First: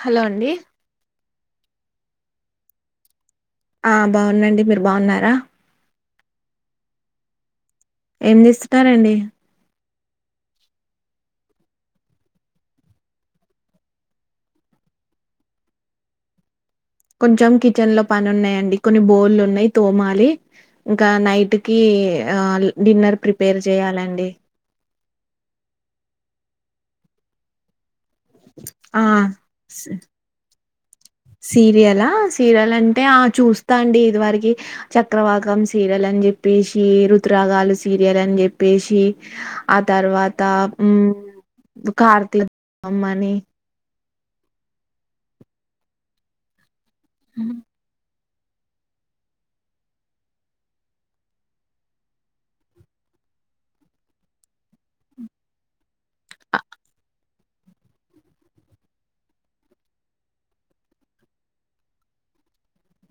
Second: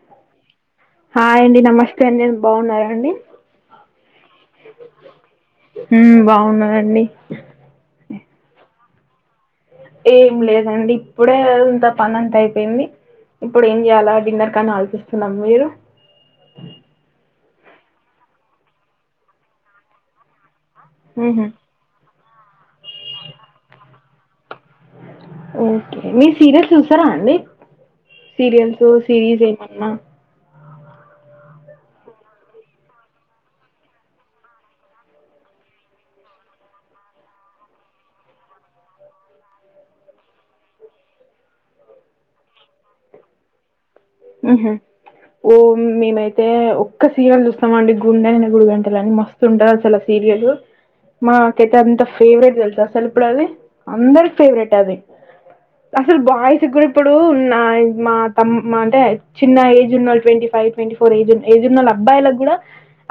Hello అండి హా అండి నమస్తే అ నేను బాగున్నా అండి ఆ బాగుందండి మీరు బాగున్నారా బాగున్నాయంండి ఎనిస్ చెస్తారంండి ఏం లేదండి ఇప్పుడే ఇంత పని అంతా అయిపోయింది ఇప్పుడు ఏం చేయాలా డిన్నర్ కాని ఆలోచిస్తున్నాం మీరు [unintelligible] కిచెన్ లో పని ఉన్నాయండి కొన్ని బోల్లు ఉన్నాయి. తోమాలి ఇంకా ఉహు నైట్ కి ఏ ఆల్ డిన్నర్ ప్రిపేర్ చేయాలండి. ఓకే మీరు సీరియస్ చూస్తారా అండి. సీరియల్స్, ఆ సిరీస్ స్ ఏమన్నా సీరియలా, సీరియల్ అంటే ఆ చూస్తా అండి. ఇది వరకి చక్రవాకం సీరియల్ అని చెప్పేసి, రుత్ రాగాలు సీరియల్ అని చెప్పేసి, ఆ తర్వాత హ్మ్ ముకార్తీలం అమ్ అని హుహ్మ్ ఓ మేమైతే [unintelligible] సీరియల్ చూస్తామండి. గుండె నిండా గుడి గంటలుని మస్తు ఉంటది. అసలు సీరియస్ మాకైతే అంత ఫేవరెట్ తెలుస అసలు ఇప్పుడు అది అందరి ఫేవరెట్ అది అసలు బాయ్స్ కూడా ఇప్పుడు ఉన్నయ్ మా తమ్ మా న్ [unintelligible] చిన్న ఏజ్ ఉన్నోళ్ twenty five, twenty four age age ఉన్నోళ్ళు అబ్బాయిలకు కూడా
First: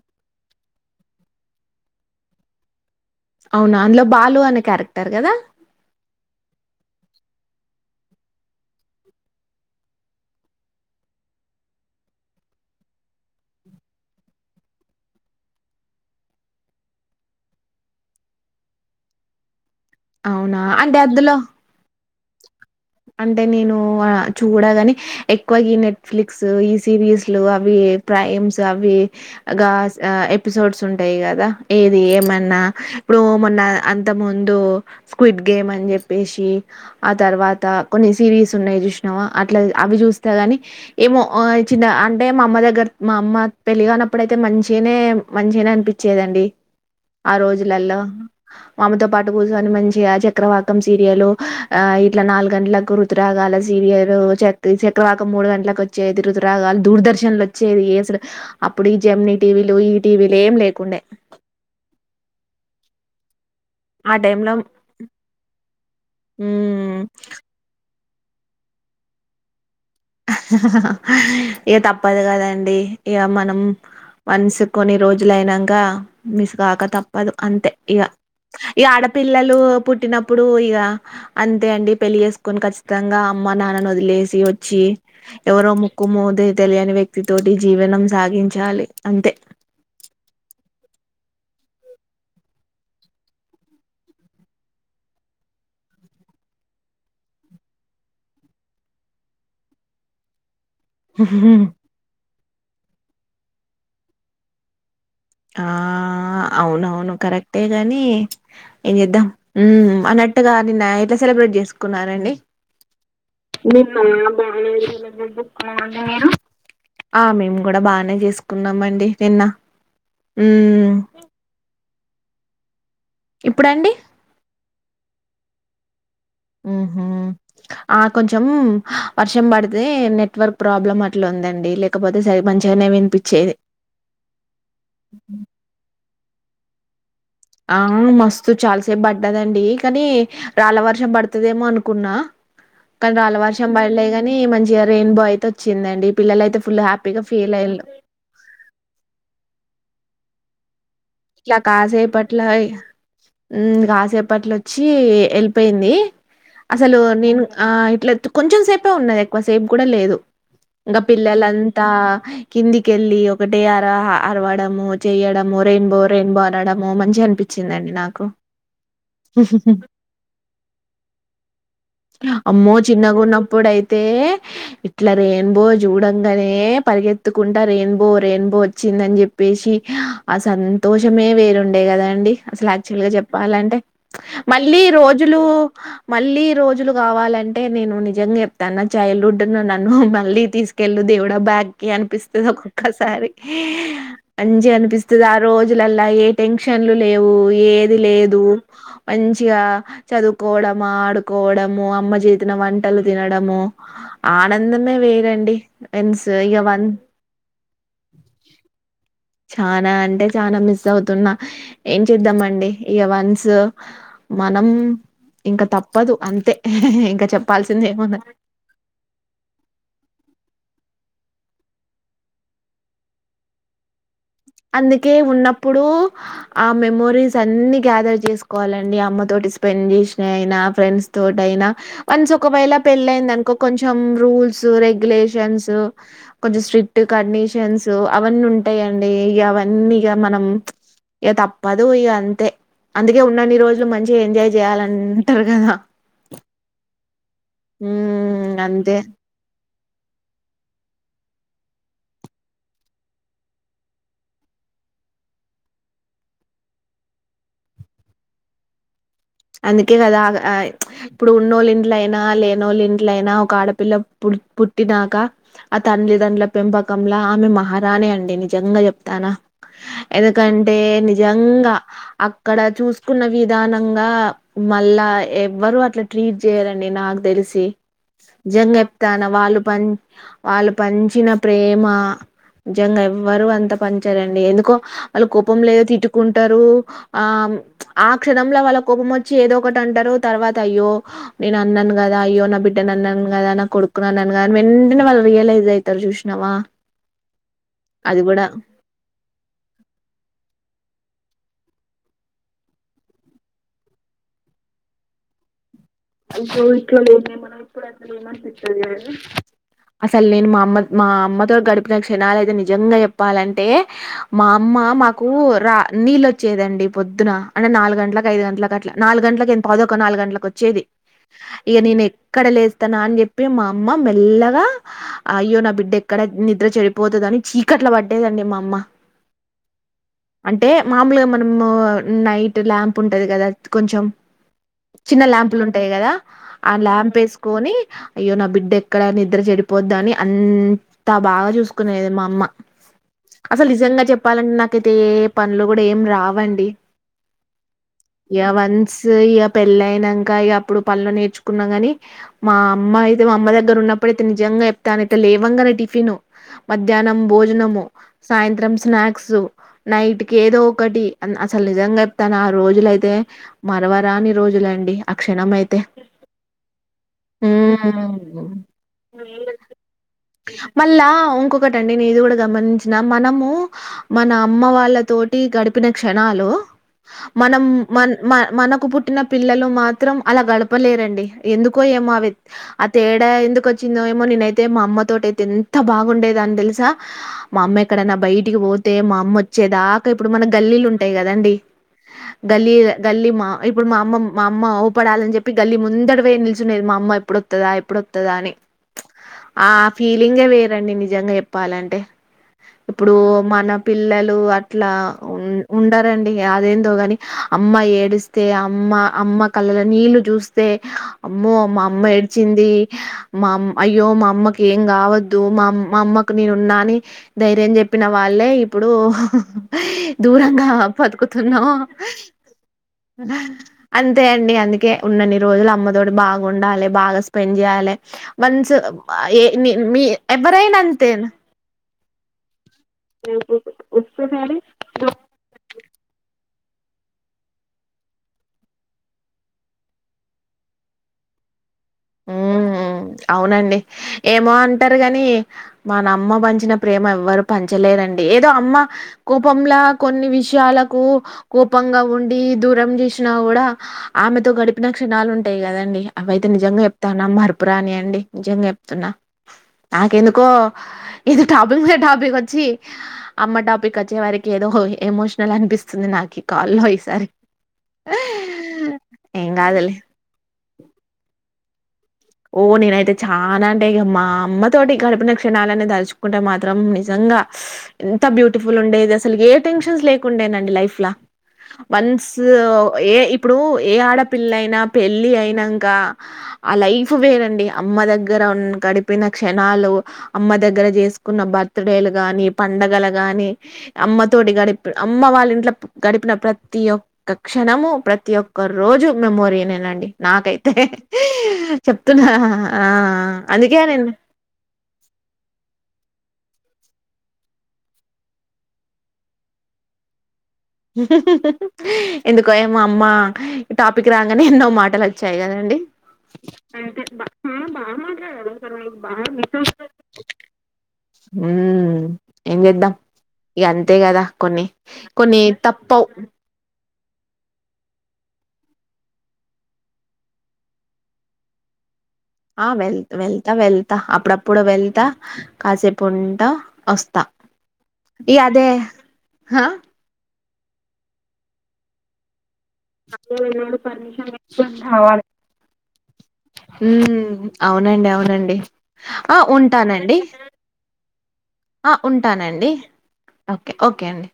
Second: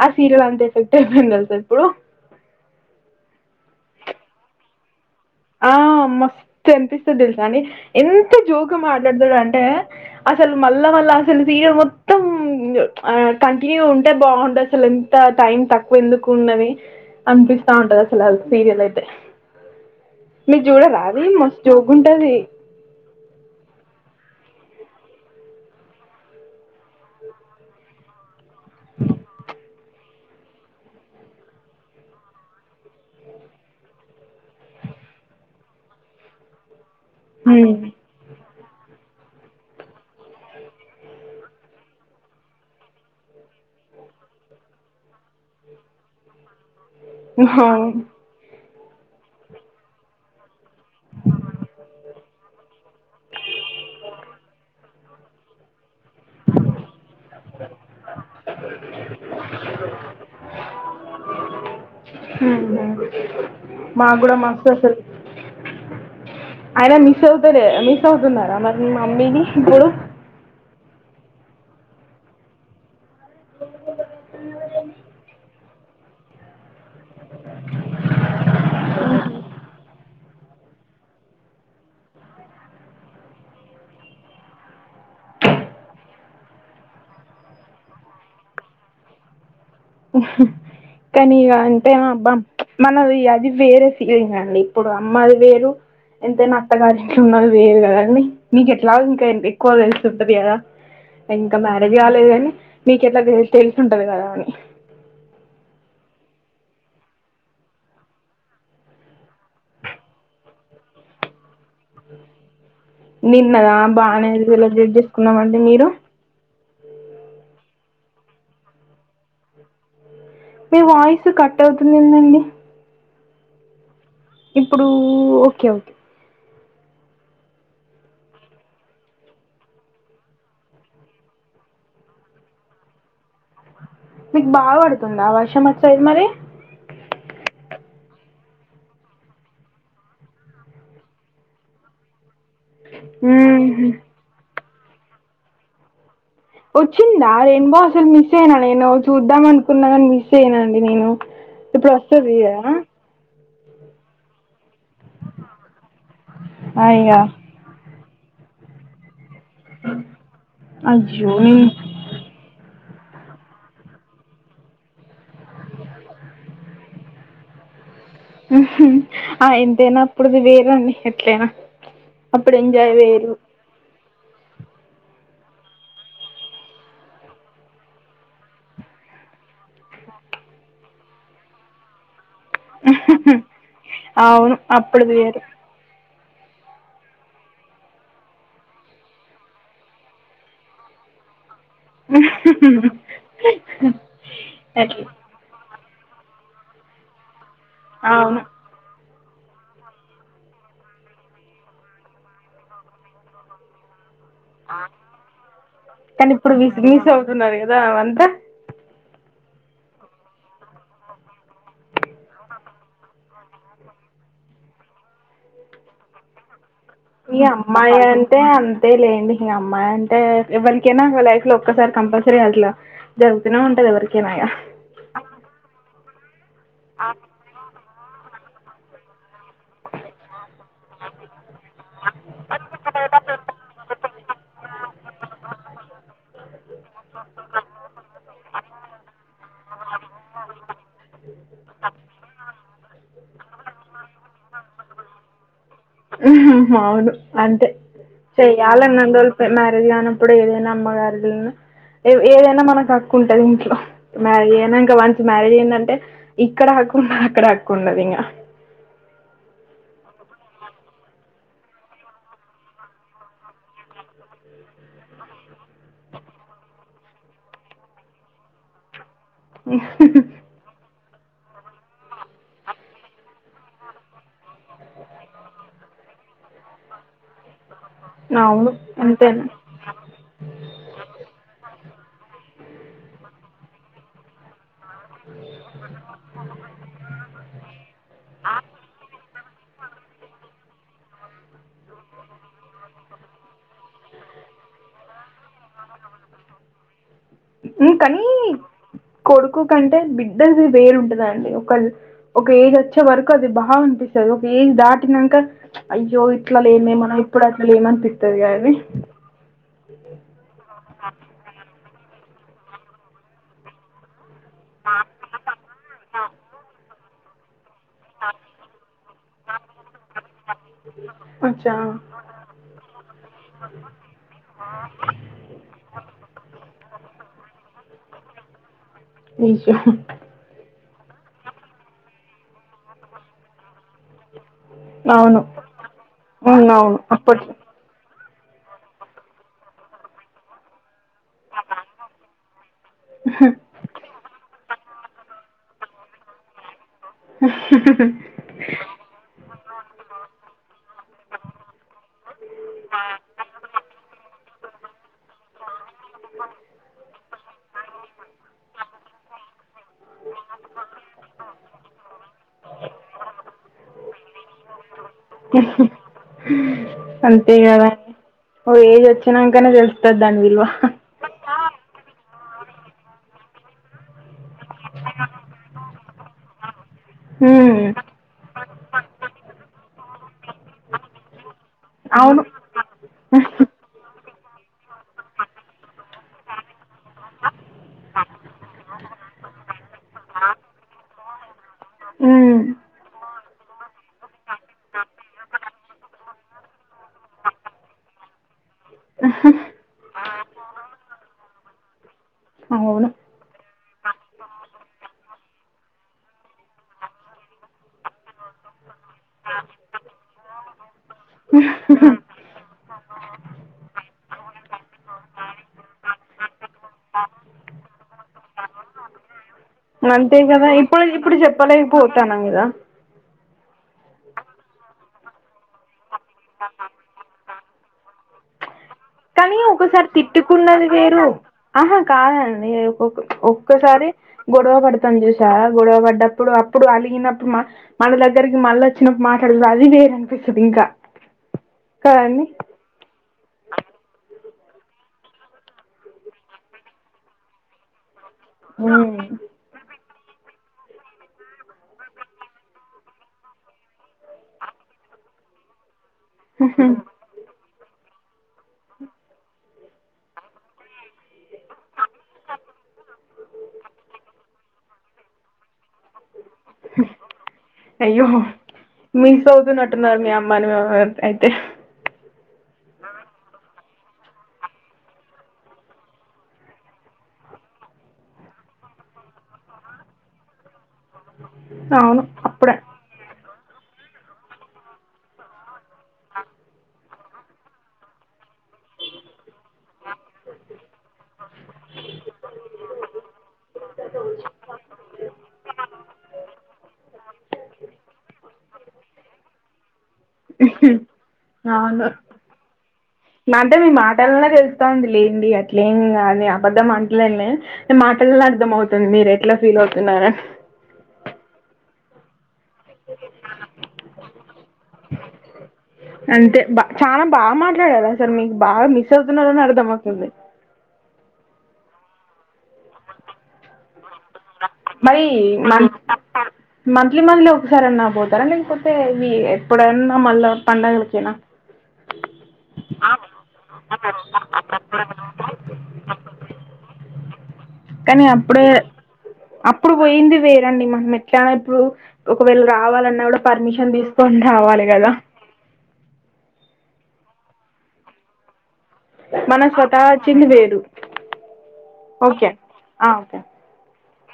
ఆ సీరియల్, అంతా ఎఫెక్ట్ అయిపోయింది. అసల్ కు అవునా అందులో బాలు అనే క్యారెక్టర్ కదా ఆ మస్తు అనిపిస్తుంది. తెలుసాండి. ఎంతో జోక్ గా మాట్లాడతాడంటే, అసలు మళ్ళా మళ్ళా అసలు సీరియల్ మొత్తం గ్ ప్చ్ కంటిన్యూ ఉంటే బాగుంటది. అసలు ఎంత టైం తక్కువ ఎందుకు ఉన్నది. అనిపిస్తాంటది. అసలు అ సీరియల్లో అయితే అవునా మీర్ అంటే జూడరా అది అందులో మస్ట్ ఉంటది. అంటే నేను ఆ చూడగాని, ఎక్కువ ఈ నెట్ఫ్లిక్స్ ఈ సీరిస్ లు అవి ప్రైమ్స్ తూ అవ్వి ఆ గాస్ ఆ ఎపిసోడ్స్ ఉంటాయి. కదా ఏది ఏమన్నా ఇప్పుడు, మొన్న అంతకు ముందు స్కూయిబ్ గేమ్ అని చెప్పేసి, ఆ తర్ తాక్ హ్మ్ కొన్ని సీరియస్ ఉన్నాయి. చూసినావా అట్లాగ్ అవి చూస్తా గాని ఏమో ఆ చిన్న అంటే, మా అమ్మ దగ్గర మా అమ్మ పెళ్ళి గాన్నప్పుడయితే మంచిగానే, మంచిగానే అనిపించేదండి. ఆ రోజులల్లో మామెతో పాటు కూర్చొని మంచిగా, ఆ చక్రవాకం సీరియల్ ఆ ఇట్లా నాల్గ్ గండ్లకు రుతురాగాల సీరియర్ చక్ చక్రవాకం మూడు గంట్లకు వచ్ చ్చేది. రుతురాగాలు, దూర్ దర్శన్లు వచ్చేది. ఏసుడే అప్పుడే ఈ జమ్నీ టీవీలు, ఈటీవీలు ఏం లేకుండే ఆ మాగ్ కూడా టైమ్ లో మస్త్ వస్తరు. ఆయన మ్మ్ మిస్ అవుతలే మిస్ మిస్ అవుతున్నారా, మరి మీ మమ్మీ ని ఇప్పుడు ఇక తప్పదు కదండి. ఇక మనం వన్స్ కొన్ని రోజులు అయినంక మిస్ కాక తప్పదు. అంతే ఇగా ఇ ఆడపిల్లలు పుట్టినప్పుడు, ఇగ అంతే అండి పెళ్ళి చేసుకొని ఖసితంగా అమ్మ నాన్నని వదిలేసి వచ్చి ఎవరో ముక్కుమోదే తెలియని, వ్యక్తితోటి జీవనం సాగించాలి అంతే హుహ్మ్ కానీ ఇక అంటే అబ్బాం ప్చ్ మనది అది వేరే ఫీలింగ్ అండి. ఇప్పుడు అమ్మది వేరు ఎంతైనా అత్తగారింట్లో ఉన్నది. వేరు కదండి నీకు ఎట్లావుంటే ఎక్కువగా తెలుసుంటది. కదా ఇంకా మ్యారేజ్ కాలేద్. అని మీకెట్లా తెల్స్ తేలుసుంటది. కదా అని ఆ అవునవును కరెక్టేగా అనీ ప్చ్ ఏం చేద్దాం. హ్మ్మ్ అన్నట్టుగా నిన్నా నైట్రే సెలబ్రేట్ చేసుకున్నారండి. నిన్న దా బానేది. [unintelligible] చేసుకున్నామండి. మీరు ఆ మేము కూడా బానే చేసుకున్నామండి. నిన్న మీ ఉమ్ వాయిస్ కట్ అవుతుంది. ఏందండి. ఇప్పుడండి. ఇప్పుడు ఓకే, ఓకే ఉహ్మ్ ఆ కొంచెం హ వర్షం పడితే నెట్వర్క్ ప్రాబ్లం అట్లా ఉందండి. లేకపోతే సరి మంచిగానే విన్పిచ్చేది. మీకు బాగా పడుతుందా వర్షం వచ్చది మరి ఆ మస్తు చాలాసేపు పడ్డదండి కానీ రాళ్ళ వర్షం పడుతుదేమో అనుకున్నా కానీ రాళ్ాల వర్షం ఊహు బయలేగాని మంచి రెయిన్బో అయితే వచ్చిందండి పిల్లలయితే ఫుల్ హ్యాపీగా వచ్చిందా ఫీల్ రెయిన్ బో అయిళ్ళు అసలు మిస్ అయినా నేను చూద్దాం అనుకున్నా కాని మిస్ యనండి నేను ఇట్లా ఇప్పుడు కాజ వస్తది పట్ల హై కదా కాసేపట్లో వచ్చి వచ్చి హల్ప్ అయింది ఆ అసలు ఇగా నేను ఇట్లా కొంచెం సేపే ఉన్నా సేపు కూడా లేదు ఇంకా అయ్యో నేను పిల్లలంతా కింది కెళ్ళి ఒకటే అర అరవడము చెయడము రెయిన్బో ట్రైన్ బో ఆడము మంచి అనిపించిందండి నాకు ఆ ఎంతైనా అప్పుడుది వేరండి ఎట్లయినా అప్పుడు అమ్మో ఎంజాయ్ వేయరు చిన్నగున్నప్పుడైతే ఇట్లా రెయిన్బో చూడంగానే పరిగెత్తుకుంటా రెయిన్బో రెయిన్బో వచ్చిందని చెప్పేసి ఆ సంత దోషమే వేరుండే కదా అండి అసలు యాక్చువల్ గా చెప్పాలంటే అవును మళ్ళీ అప్పుడుది రోజులు వేరు మళ్ళీ రోజులు కావాలంటే నేను నిజంగా చెప్తాను చైల్డ్హుడ్ ను నన్ను మళ్ళీ తీసుకెళ్ళ దేవుడ బ్యాగ్ అనిపిస్తుంది ఒక్కొక్కసారి అంజ అట్లా అనిపిస్తుంది ఆ రోజులలా ఏ టెన్షన్లు లేవు ఏది అవును లేదు మంచిగా చదువుకోవడము ఆడుకోవడము అమ్మ చేతిన వంటలు తినడము ఆనందమే వేరండి మన్స్ కానీ ఇప్పుడు ఇక మిస్ వన్ మిస్ అవుతున్నారు కదా అవంతా చానా అంటే చాలా మిస్ అవుతున్నా ఏం చేద్దాంమండి ఇక వన్స్ మనం ఇంకా తప్పదు అంతే ఇంకా మీ చెప్పాల్సింది అమ్మాయి ఏమున్నది అంటే అంతే లేండి మీ అమ్మాయి అంటే ఎవరికి నా లైఫ్ లో ఒక్కసారి కంపల్సరీ అట్లా జరుగుతూనే ఉంటది ఎవరికి అందుకే ఉన్నప్పుడు ఆ మెమోరీస్ అన్నిీ గ్యాదర్ చేసుకోవాలండి అమ్మ తోటి స్పెండ్ చేసిన అయినా ఫ్రెండ్స్ తోట అయినా వన్స్ ఒకవేళ పెళ్ళయిందినుకో కొంచెం కొంచెం రూల్స్ రెగ్యులేషన్స్ కొంచెం స్ట్రిక్ట్ కండిషన్స్ అవన్నీ ఉంటాయిండి ంటే ఇక అవన్నీ ఇక మనం ఇక తప్పదు ఇక అంతే అందుకే ఉన్నన్ని రోజులు మంచి ఎంజాయ్ చేయాలంటారు కదా వును అంతే ఉమ్ అంతే చెయ్యాలన్న రోజు మ్యారేజ్గా కానప్పుడు ఏదైనా అమ్మగారు ఏదైనా మనకు హక్కు ఉంటది ఇంట్లో మ్యారేజ్ అయినా ఇంకా వన్స్ మ్యారేజ్ అయిందంటే ఇక్కడ హక్కు ఉండదు అక్కడ హక్కు ఉండది ఇంకా అందుకే కదా ఇప్పుడు ఉన్నోళ్ళ ఇంట్లయినా లేన వాళ్ళ ఇంట్లైనా ఒక ఆడపిల్ల పు పుట్టినాక ఆ తండలిదండుల పెంపకంలా ఆమె మహారానే అండి నిజంగా చెప్ తనా ఎదకంటే ని జంగా అక్కడ చూసుకున్నవి విధానంగా మళ్ళా ఎవ్వరు అట్లా ట్రీట్ చేయాలండి నాకు తెలిసి అవును జంెప్తాను అంతేనా వాళ్ళు ప వాళ్ళు పంచిన ప్రేమ జంగా ఎవ్వరు అంతా పనించారండి ఎందుకో వాళ్ళు కోపం లేదో తిట్టుకుంటారు ఆ ఆ క్షణంలో వాళ్ళ కోపం వచ్చి ఏదో ఒకటి అంటారు తర్వాత అయ్యో నేను అన్నాను కదా అయ్యో నా బిడ్ ంట అన్న కదాన్న కొడుకున్నన్నన్నగాద వెంటనే వాళ్ళు రియలైజ్ అవుతారు చూసినావా హ్మ్ అది కానీ కూడా కొడుకు కంటే బిడ్డది వేరుంటదండి ఒక ఒక ఏజ్ వచ్చే వరకు అది బాగా అపిస్తుంది ఒక ఏజ్ దాటినాక అయ్యో ఇట్లా లేమే మనం ఇప్పుడు లేమనిపిత్తది కదండి అసలు నేను మా మా అమ్మ అమ్మతోగడి విక్షణాలు అదతే నిజంగా చెప్పాలంటే మా అమ్మ మాకు రా నీళ్ళొచ్చేదండి పొద్దున అంటే నాలుగుంటలకు ఐదు గంటలకు అట్లా నాలు గంటలలకు ఎ పదక ఒక నాలుగు గంటలకు వచ్చేది అచ్చా ఇక నేను ఎక్కడ లేస్తానా అని చెప్పి మా అమ్మ మెల్లగా అయ్యో నా బిడ్డ ఎక్కడ నిద్ర చెడిపోతుంద అని చీకట్ వాడేదండడి మ అమ్మ నిష అంటే మామూలుగా మనము నైట్ ల్యాంప్ ఉంటుంది కదా కొంచెం చిన్న అవును ల్యాంపులు ఉంట ంటాయి కదా ఆ అవును అవును ల్యాంప్ అప్పట్లో వేసుకొని అయ్యో నా బిడ్డ ఎక్కడ నిద్ర చెడిపోద్ద అని అంత త బాగా చూసుకునేది మా అమ్మ అసలు నిజంగా చెప్పాలంటే నాకైతే ఏ పనులు కూడా ఏం రా అవండి యా వన్స్ యా పెళ్లయినాకా యా ఇప్పుడు పనులు నేర్చుకున్నాం కాని మా అమ్మ అయితే మా అమ్మ దగ్గర ఉన్నప్పుడుైతే నిజంగా చెప్తానయితే లేవంగానే టిఫిను మధ్యాహ్నం భోజనము సాయంత్రం స్నాక్స్ నైట్ కి ఏదో ఒకటి అసలు నిజంగా కానీ ఆ రోజులయితే మరవరాని రోజులండి అక్ష అంతే కద హ్మ్ ఓ ఏజ్ వచ్చినాకనే తెలుస్తది దాని విలువ ఇంకొకటిండి నే ఇది కూడా గమనించిన మనము మన అమ్మ వాళ్ళ తోటి గడిపిన క్షణాలు మనం హ్మ్ మన మ మనకు పుట్టిన పిల్లలు మాత్ర మాత్రం అలా గడపలేరండి ఎందుకో ఏమోవి అవును ఆ తేడా ఎందుకు వచ్చిందో ఏమో నేనైతే అతే మా అమ్మ తోట అయితే ఎంత బాగుండే దాన్ని తెలుసా మా అమ్మ ఎక్కడన్నా బయటికి పోతే మా అమ్మ వచ్చేదాకా ఇప్పుడు మన గల్లీలు ఉంటాయి కదండి హ్మ్. గల్లీ గల్లీ మా ఇప్పుడు మా అమ్మ మా అమ్మ పడాలని చెప్పి గల్లీ ముందడు పోే నిల్చునేది మా అమ్మ ఎప్పుడుొస్తుందా ఎప్పుడుొస్తుదా అని ఆ ఫీలింగే వేరండి నిజంగా చెప్పాలంటే అవును ఇప్పుడు మన పిల్లలు అట్లా ఉండరండి అదేందో కాని అమ్మ ఏడిస్తే అమ్మ అమ్మ కళ్ళలో నీళ్లు చూస్తే అమ్మో మా అమ్మ ఏడిచింది మామ్ అయ్యో మా అమ్మకి ఏం కావద్దు మా మా అమ్మకు నేనున్నాని ధైర్యం చెప్పిన వాళ్ళే ఇప్పుడు అంతే కదా దూరంగా ఇప్పుడు ఇప్పుడు బతుకుతున్నాం చెప్పలేకపోతాను కదా అ ే అండి అందుకే ఉన్నన్ని రోజులు అమ్మ తోడు బాగుండాలి బాగా స్పెండ్ చేయాలి వన్స్ కానీ మీ ఒకసారి ఎవరైనా తిట్టుకున్నది అంతే వేరు ఆహా కాదండి ఒ ఒక్కసారి గొడవ పడతాం చూసా గొడవ పడ్డ ఇప్పుడు అప్పుడు అలిగినప్పుడు మన దగ్గరికి మళ్ళ వచ్చినప్పుడు మాట్లాడదు అది వేరు అనిపిస్తుంది ఇంకా కదండి మ్మ్ హ్మ్ అవునండి ఎప్ ఏమో అంటారు కాని మన అమ్మ పంచిన ప్రేమ ఎవ్వరు పంచలేరండి ఏదో అమ్మ కోపంలా కొన్ని విషయాలకు కోపంగా ఉండి దూరం చేసినా కూడా ఆమెతో గడిపిన క్షణాలు ఉంటాయి కదండి అవైతే నిజంగా చెప్ మరపురాని అండి నిజంగా చెప్తున్నా నాకెందుకో ఇది టాపిక్ లో టాపిక్ వచ్చి అమ్మ టాపిక్ వచ్చే వారికి ఏదో ఎమోషనల్ అనిపిస్తు అయ్యో మిస్ ఏం గాదులే. అవుతున్నట్టున్నారు మీ అమ్మని మ అయితే ఓ నేనైతే చాలా అంటే ఇక మా అమ్మ తోటి గడపిన క్షణాలన్న తరుచుకుంటే మాత్రం నిజంగా ఎంత బ్యూటిఫుల్ ఉండేది అసలు ఏ టెన్షన్స్ లేకుండడానండి లైఫ్ ల అవును వన్స్ అప్పుడే ఏ ఇప్పుడు ఏ ఆడపి పిల్లయినా పెళ్ళి అయినా కా ఆ లైఫ్ క్కు వేరండి అమ్మ దగ్గర గడిపిన క్షణాలు అమ్మ దగ్గర చేసుకు కున్న బర్త్డే లుగాని పండగల గాని అమ్మ తోటి గడిప అమ్మ వాళ్ళ ఇంట్లో గడిపిన ప్రతి ఒక్క క్షణము ప్రతి ఒక్క రోజు మెమోరీనేనండి నాకైతే అవునా చెప్తున్నా ఆ అంటే అందుకే మీ నేను మాటలనే తెలుత్తాంది లేండి అట్లేంగాదు. నేను అబద్దం అంటలెనులే మీ మాటల్లో అర్థం అవుతుంది మీరు ఎట్లా ఫీల్ అవుతున్నారని. ఎందు కు ఏమో అమ్మ టాపిక్ రాగానే ఎన్నో మాటలు వచ్చాయి కదండి. అంతే బా చాలా బాగా మాట్లాడారు అసలు మీకు బాగా మిస్ అవుతున్నారని అర్థమవుతుంది ఉ ఏం చేద్దాం ఇగ అంతే కదా. కొన్ని కొన్ని మ తప్పవ్ [inaudible] మంత్లీ మంత్లీ ఒకసారి అన్నా పోతారా లేకపోతే ఇ ఎప్పుడైనా మళ్ళా పండగలకెనా. ఆ వెళ్త వెళ్తా వెళ్తా అప్పుడప్పుడు వెళ్తా కాసేపు ఉంట వస్తా కానీ ఈ అదే అప్పుడే హా అప్పుడు పోయి ది వేరండి మనం ఎట్లా ఇప్పుడు ఒకవేళ రావాలన్నా కూడా పర్మిషన్ తీసుకొని రావాలి కదా. ఉ అవునండి, అవునండి. ఆ మనం స్వతహా ఉంటానండి, వచ్చింది వేరు ఆ ఓకే ఉంటానండి ఓకే ఓకే అండి.